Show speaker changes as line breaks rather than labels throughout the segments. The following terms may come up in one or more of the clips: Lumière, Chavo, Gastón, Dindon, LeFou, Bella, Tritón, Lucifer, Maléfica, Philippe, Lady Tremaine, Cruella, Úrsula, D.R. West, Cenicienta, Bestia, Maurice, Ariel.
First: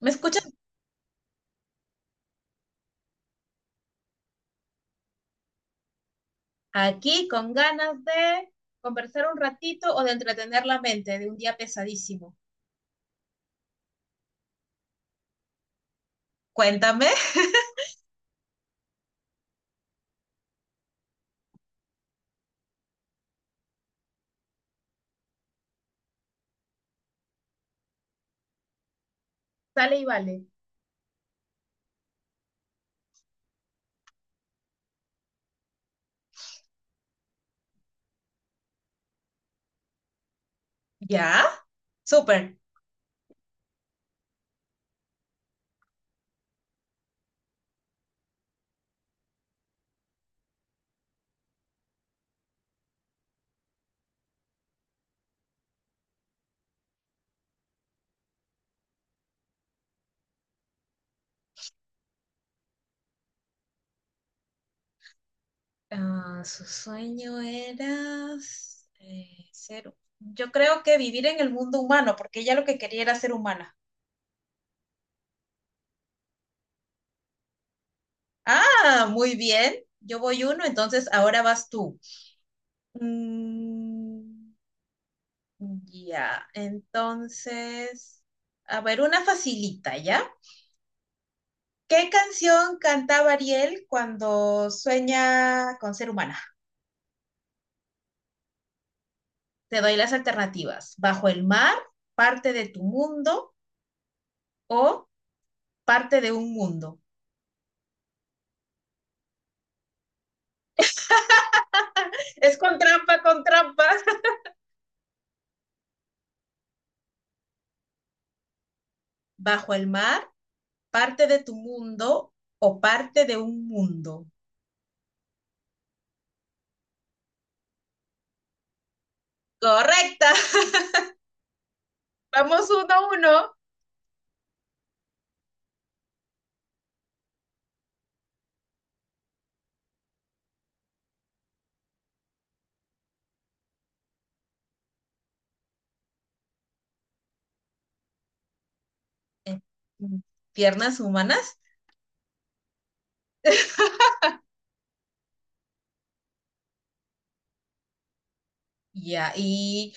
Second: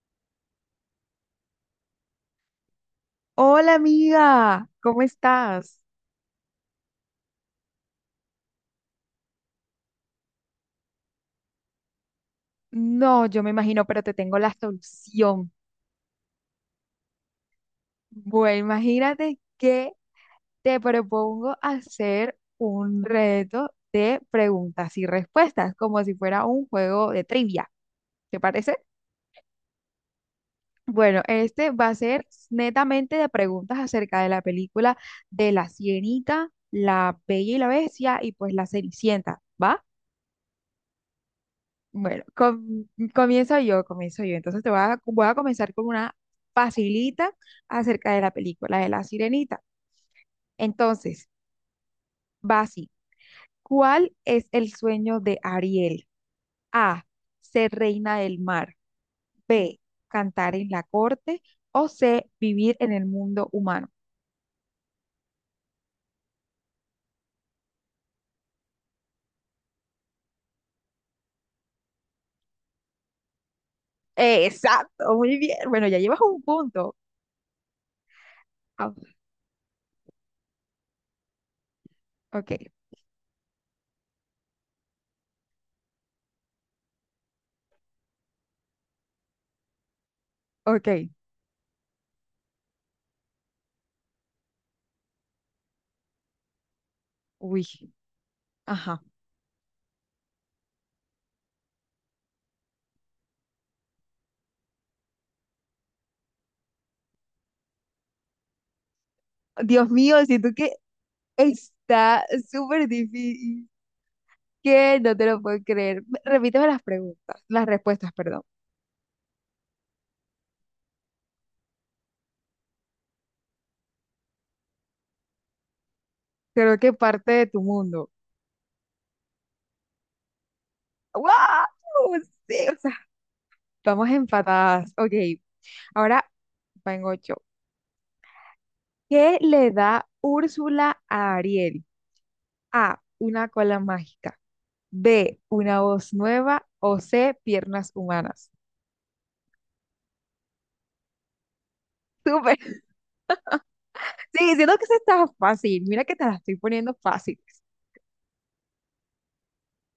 ¿Me escuchas?
Hola amiga, ¿cómo estás?
Aquí con ganas de conversar un ratito o de entretener la mente de un día pesadísimo.
No, yo me imagino, pero te tengo la solución.
Cuéntame.
Bueno, imagínate que te propongo hacer un reto de preguntas y respuestas, como si fuera un juego de trivia. ¿Te parece?
Sale y vale.
Bueno, este va a ser netamente de preguntas acerca de la película de La Sirenita, La Bella y la Bestia y pues La Cenicienta, ¿va?
¿Ya?
Bueno,
Súper.
comienzo yo, comienzo yo. Entonces te voy a comenzar con una facilita acerca de la película de La Sirenita. Entonces, Basi, ¿cuál es el sueño de Ariel? A, ser reina del mar. B, cantar en la corte. O C, vivir en el mundo humano.
Ah, su sueño era ser... Yo creo que vivir en el mundo humano, porque ella lo que quería era ser humana.
Exacto, muy bien. Bueno, ya llevas un punto. Ah,
Ah, muy bien. Yo voy uno, entonces ahora vas tú.
ok,
Mm, ya, entonces... A ver, una facilita, ¿ya?
ok.
¿Qué canción cantaba Ariel cuando sueña con ser humana?
Uy, ajá.
Te doy las alternativas. Bajo el mar, parte de tu mundo o parte de un mundo.
Dios mío, siento que está
Es con
súper
trampa, con
difícil.
trampa.
¿Qué? No te lo puedo creer. Repíteme las preguntas, las respuestas, perdón.
Bajo el mar, parte de tu mundo o parte de un mundo.
Creo que parte de tu mundo.
Correcta.
¡Wow! Sí,
Vamos
o
uno
sea,
a uno.
estamos empatadas. Ok, ahora vengo yo. ¿Qué le da Úrsula a Ariel? A, una cola mágica. B, una voz nueva. O C, piernas humanas.
Piernas humanas.
Súper. Sí, siento que eso está fácil. Mira que te la estoy poniendo fácil.
Ya, y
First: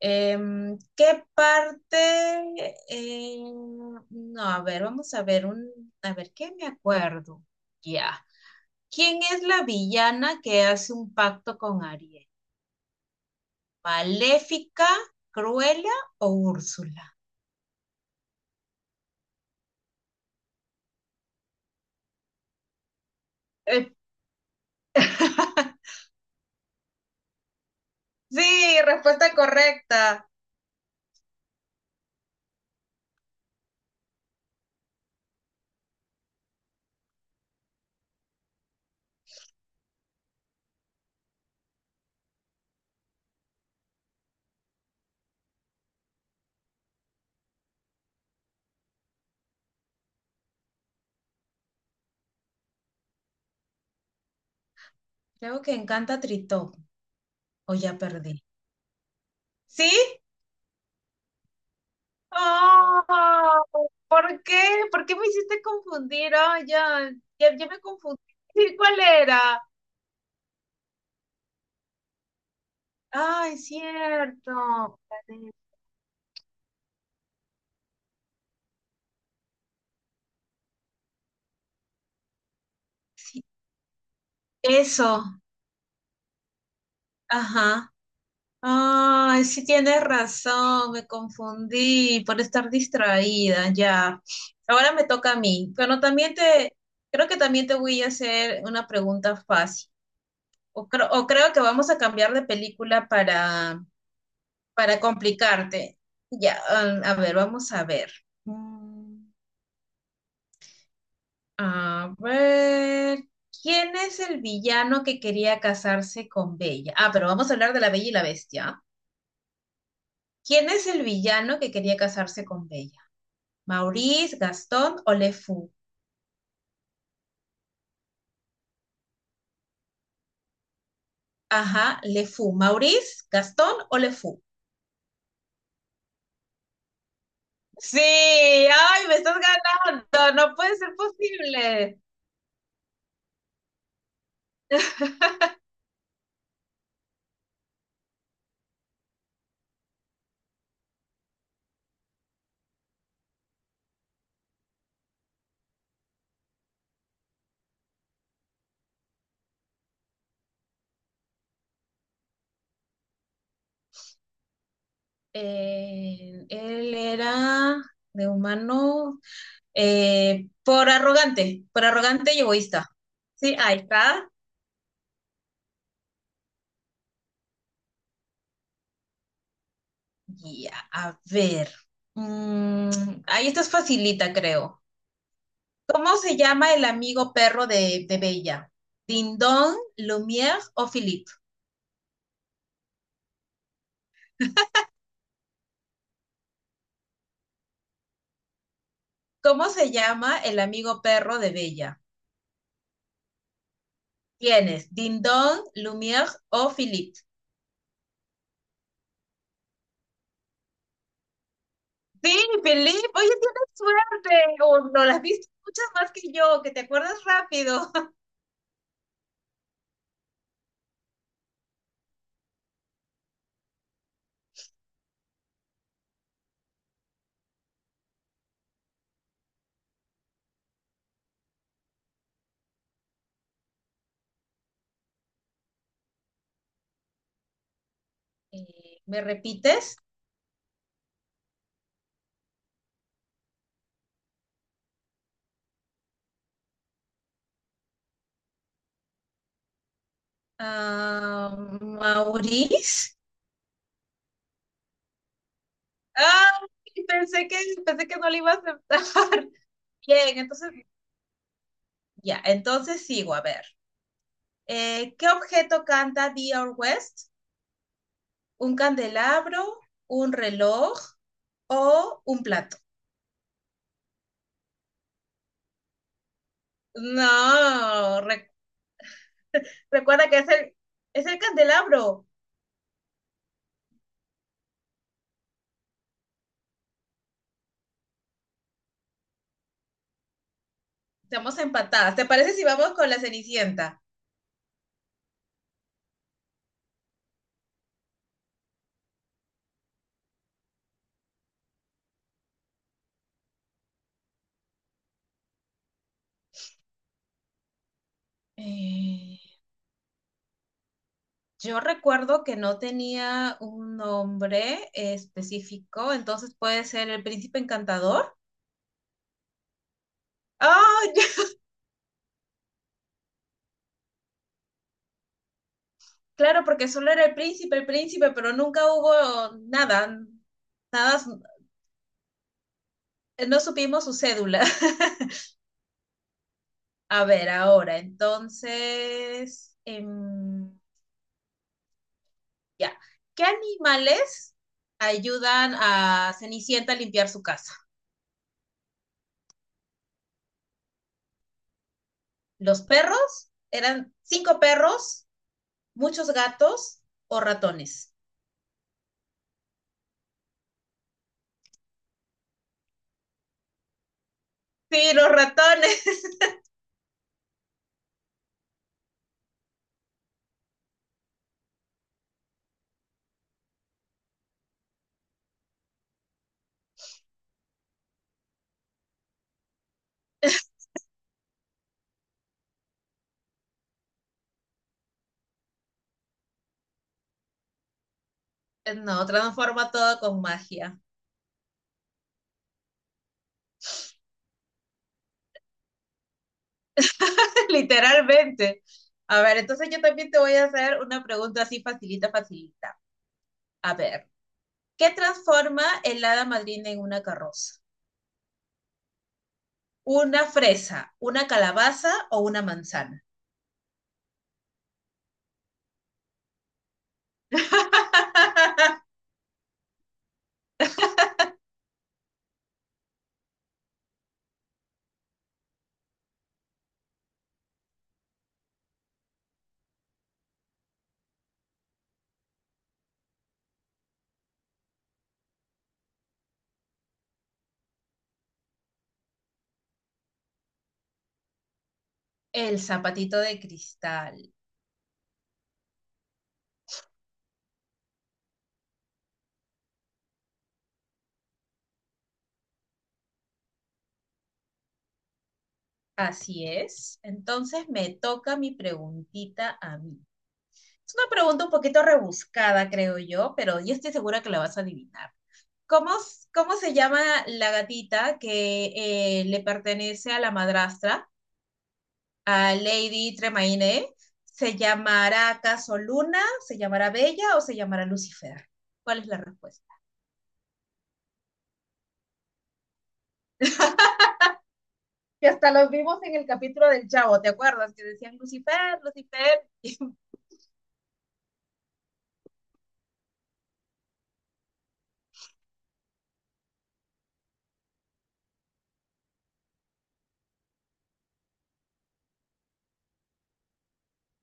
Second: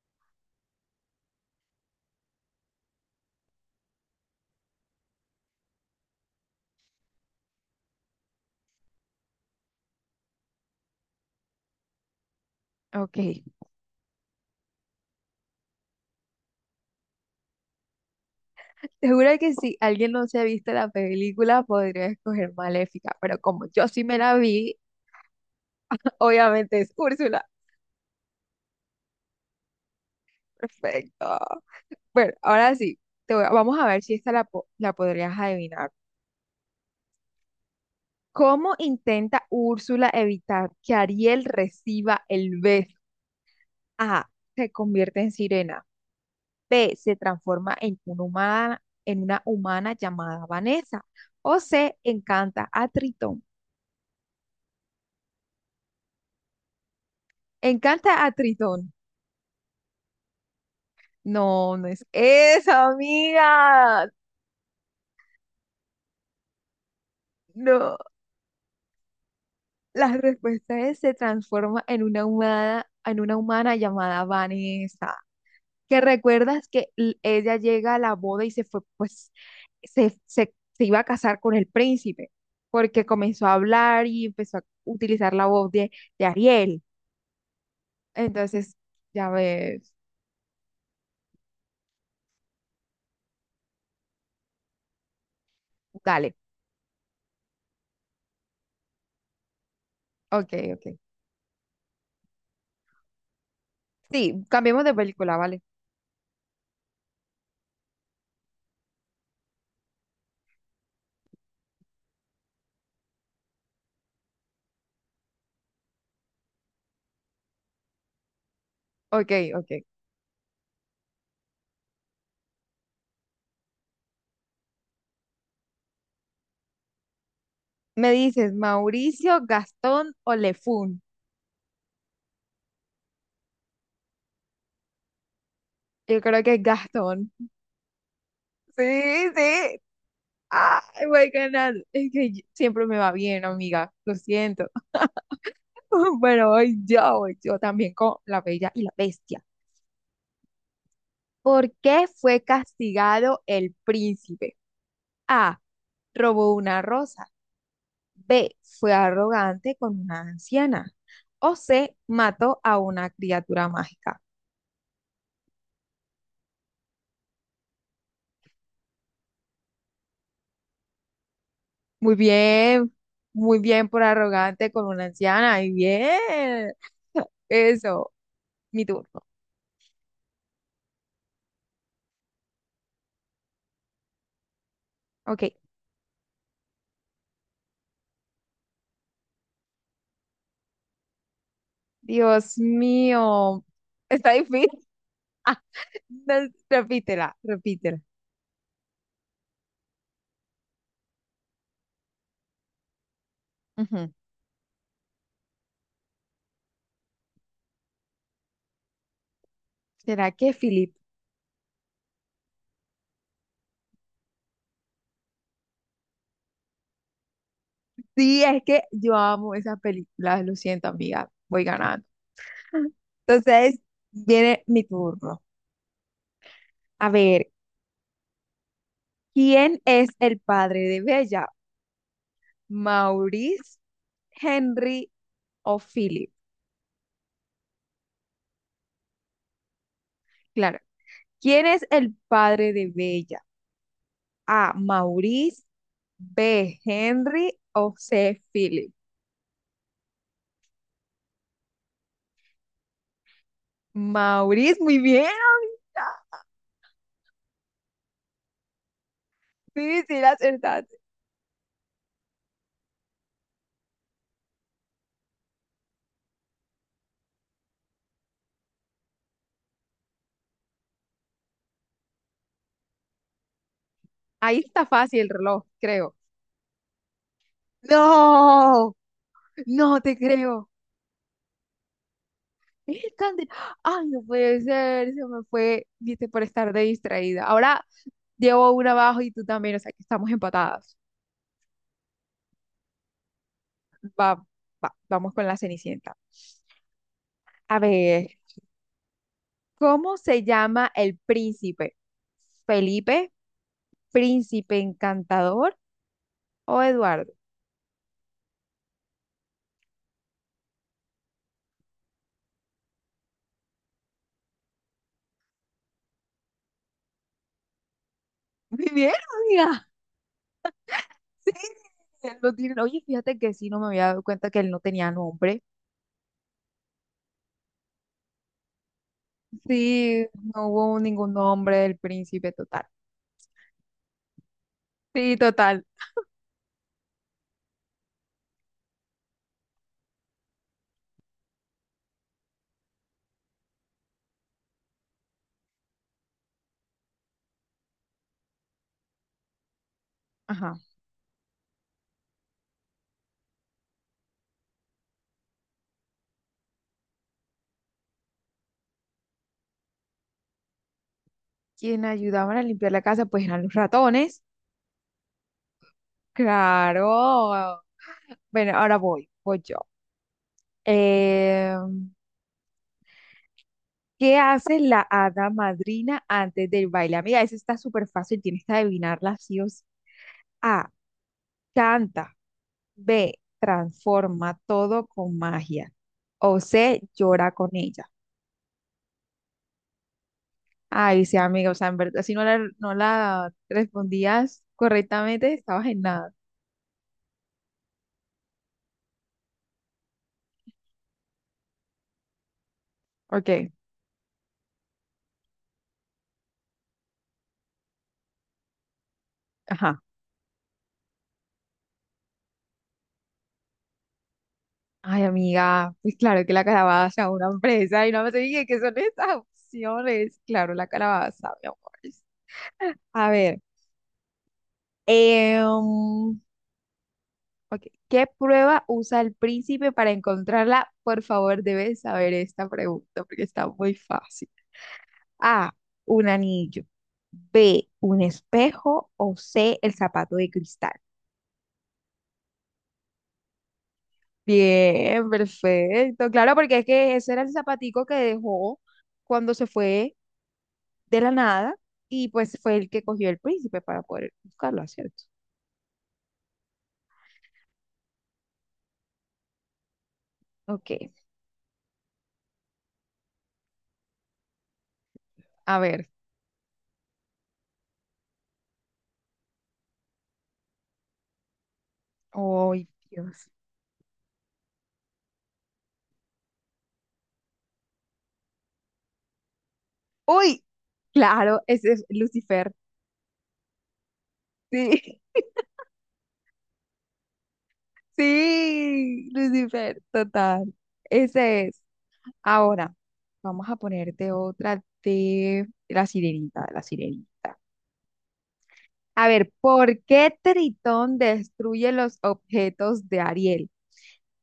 ¿qué parte? No, a ver, vamos a ver a ver, ¿qué me acuerdo? Ya. ¿Quién es la villana que hace un pacto con Ariel?
Ok.
¿Maléfica, Cruella o Úrsula?
Seguro que si alguien no se ha visto la película, podría escoger Maléfica, pero como yo
Eh,
sí me la vi, obviamente es Úrsula.
sí, respuesta correcta.
Perfecto. Bueno, ahora sí, vamos a ver si esta la podrías adivinar. ¿Cómo intenta Úrsula evitar que Ariel reciba el beso? A. Se convierte en sirena. B. Se transforma en una humana llamada Vanessa. O C. Encanta a Tritón.
Creo que encanta Tritón. O ya
Encanta a
perdí.
Tritón.
¿Sí?
No, no es esa,
Oh,
amiga.
¿por qué? ¿Por qué me hiciste confundir? Oh, ya, ya, ya me
No.
confundí. Sí, ¿cuál era?
La respuesta es se transforma en una
Ay,
humana llamada
cierto.
Vanessa. Que recuerdas que ella llega a la boda y se fue, pues, se iba a casar con el príncipe, porque
Sí,
comenzó a hablar y empezó a
eso.
utilizar la voz de Ariel.
Ajá.
Entonces, ya
Ay, sí
ves.
tienes razón, me confundí por estar distraída, ya. Ahora me toca a mí, pero también
Dale.
te, creo que también te voy a hacer una pregunta fácil.
Ok, ok.
O, o creo que vamos a cambiar de película
Sí, cambiemos de
para
película, ¿vale?
complicarte. Ya, ah, a ver, vamos a ver. Mm, A ver, ¿quién es el villano que quería casarse con Bella? Ah, pero vamos a hablar de la Bella y la Bestia, ¿ah?
Ok, ok.
¿Quién es el villano que quería casarse con Bella? ¿Maurice, Gastón o LeFou?
Me dices, Mauricio, Gastón o Lefún.
Ajá, LeFou. ¿Maurice, Gastón o LeFou?
Yo creo que es Gastón.
Sí, ay, me
Sí,
estás
sí.
ganando, no puede ser
Ay, voy ganando.
posible.
Es que siempre me va bien, amiga. Lo siento. Bueno, hoy yo, voy yo también con La Bella y la Bestia. ¿Por qué fue castigado el príncipe? A. Robó una rosa. B. Fue arrogante con una anciana. O C. Mató a una criatura mágica.
Él era de humano por
Muy
arrogante y egoísta.
bien,
Sí,
muy
ahí
bien, por
está.
arrogante con una anciana. Y bien. Eso, mi turno.
Ya, a ver. Ahí esta es facilita, creo.
Ok.
¿Cómo se llama el amigo perro de Bella? ¿Dindon, Lumière o Philippe?
Dios mío. Está difícil. Ah, no, repítela, repítela.
¿Cómo se llama el amigo perro de Bella?
Ujú.
Tienes Dindon, Lumière o Philippe.
¿Será que Philip?
Sí, Felipe, oye, tienes suerte, o no las viste muchas más que yo, que te acuerdas rápido.
Sí, es que yo amo esas películas. Lo siento, amiga. Voy ganando. Entonces, viene mi turno. A ver, ¿quién es el padre de Bella? ¿Maurice, Henry o Philip?
¿Me repites?
Claro. ¿Quién es el padre de Bella? A. Maurice. B. Henry. O C. Philip.
Ah, Maurice.
Maurice, muy bien.
Ah, pensé que, pensé que no le iba a aceptar.
Sí, sí, la
Bien, entonces,
acertaste.
ya, entonces sigo, a ver. ¿Qué objeto canta D.R. West? ¿Un candelabro, un reloj o un plato?
Ahí está fácil el reloj, creo.
No,
No, no te
recuerda que
creo.
es el candelabro.
Es tan de- Ay, no puede ser, se me fue, viste, por estar de distraída. Ahora llevo una abajo y tú también, o sea que estamos empatadas.
Estamos empatadas. ¿Te parece si vamos con la Cenicienta?
Va, va, vamos con la Cenicienta. A ver. ¿Cómo se llama el príncipe? ¿Felipe? ¿Príncipe encantador o Eduardo?
Eh, yo recuerdo que no tenía un nombre específico, entonces puede ser el príncipe encantador.
Muy bien, amiga.
¡Ah! Ya,
Sí, él lo tiene. Oye, fíjate que sí, no me había dado cuenta que él no tenía nombre.
claro, porque solo era el príncipe, pero nunca hubo nada,
Sí, no hubo
nada,
ningún
su-
nombre del príncipe total.
no supimos su cédula.
Sí, total.
A ver, ahora, entonces, ya. ¿Qué animales ayudan a Cenicienta a limpiar su casa?
Ajá.
Los perros, eran cinco perros, muchos gatos o ratones.
¿Quién ayudaban a limpiar la casa? Pues eran los ratones.
Sí, los ratones.
Claro. Bueno, ahora voy, voy yo. Em, ¿Qué hace la hada madrina antes del baile? Amiga, eso está súper fácil, tienes que adivinarla sí o sí. A. Canta. B. Transforma todo con magia. O C. Llora con ella.
No, transforma todo con magia.
Ay, sí, amiga, o sea, en verdad, si no la respondías correctamente, estabas en nada.
Literalmente. A ver, entonces yo también te voy a hacer una pregunta así facilita, facilita.
Ok,
A ver, ¿qué transforma el hada madrina en una carroza?
ajá.
¿Una fresa, una calabaza o una manzana?
Ay, amiga, pues claro que la calabaza, una empresa, y no me dije qué son estas opciones. Claro, la calabaza, mi amor. A ver. Em, ok. ¿Qué prueba usa el príncipe para encontrarla? Por favor, debes saber esta pregunta porque está muy fácil. A, un anillo. B, un espejo. O C, el zapato de cristal.
El zapatito de cristal.
Bien, perfecto. Claro, porque es que ese era el zapatico que dejó cuando se fue de la nada y pues fue el que cogió el príncipe para poder buscarlo, ¿cierto?
Así es. Entonces me toca mi preguntita a mí.
Ok,
Es una pregunta un poquito rebuscada, creo yo, pero yo estoy segura que la vas a adivinar.
a ver.
¿Cómo, cómo se llama la gatita que le pertenece a la madrastra, a
Ay,
Lady
Dios.
Tremaine? ¿Se llamará acaso Luna? ¿Se llamará Bella o se llamará Lucifer? ¿Cuál es la respuesta?
Uy, claro, ese es Lucifer. Sí,
Que hasta los vimos en el capítulo del Chavo, ¿te acuerdas? Que decían Lucifer,
sí,
Lucifer,
Lucifer, total. Ese es. Ahora, vamos a ponerte otra de la sirenita, de la sirenita. A ver, ¿por qué Tritón destruye los objetos de Ariel?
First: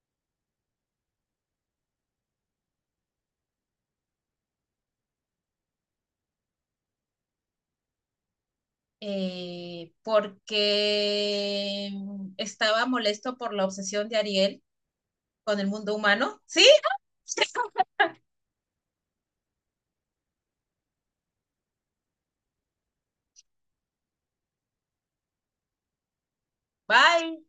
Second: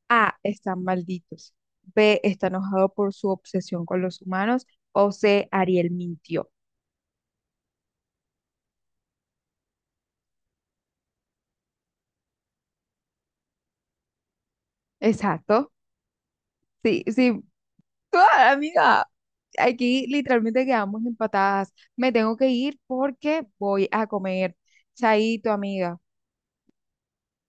A, están malditos. B, está enojado por su obsesión con los humanos. O C, Ariel mintió.
porque estaba molesto por la obsesión de Ariel con el
Exacto.
mundo humano, ¿sí?
Sí, sí. Ah, amiga, aquí literalmente quedamos empatadas. Me tengo que ir porque voy a comer. Chaito, amiga.
Bye.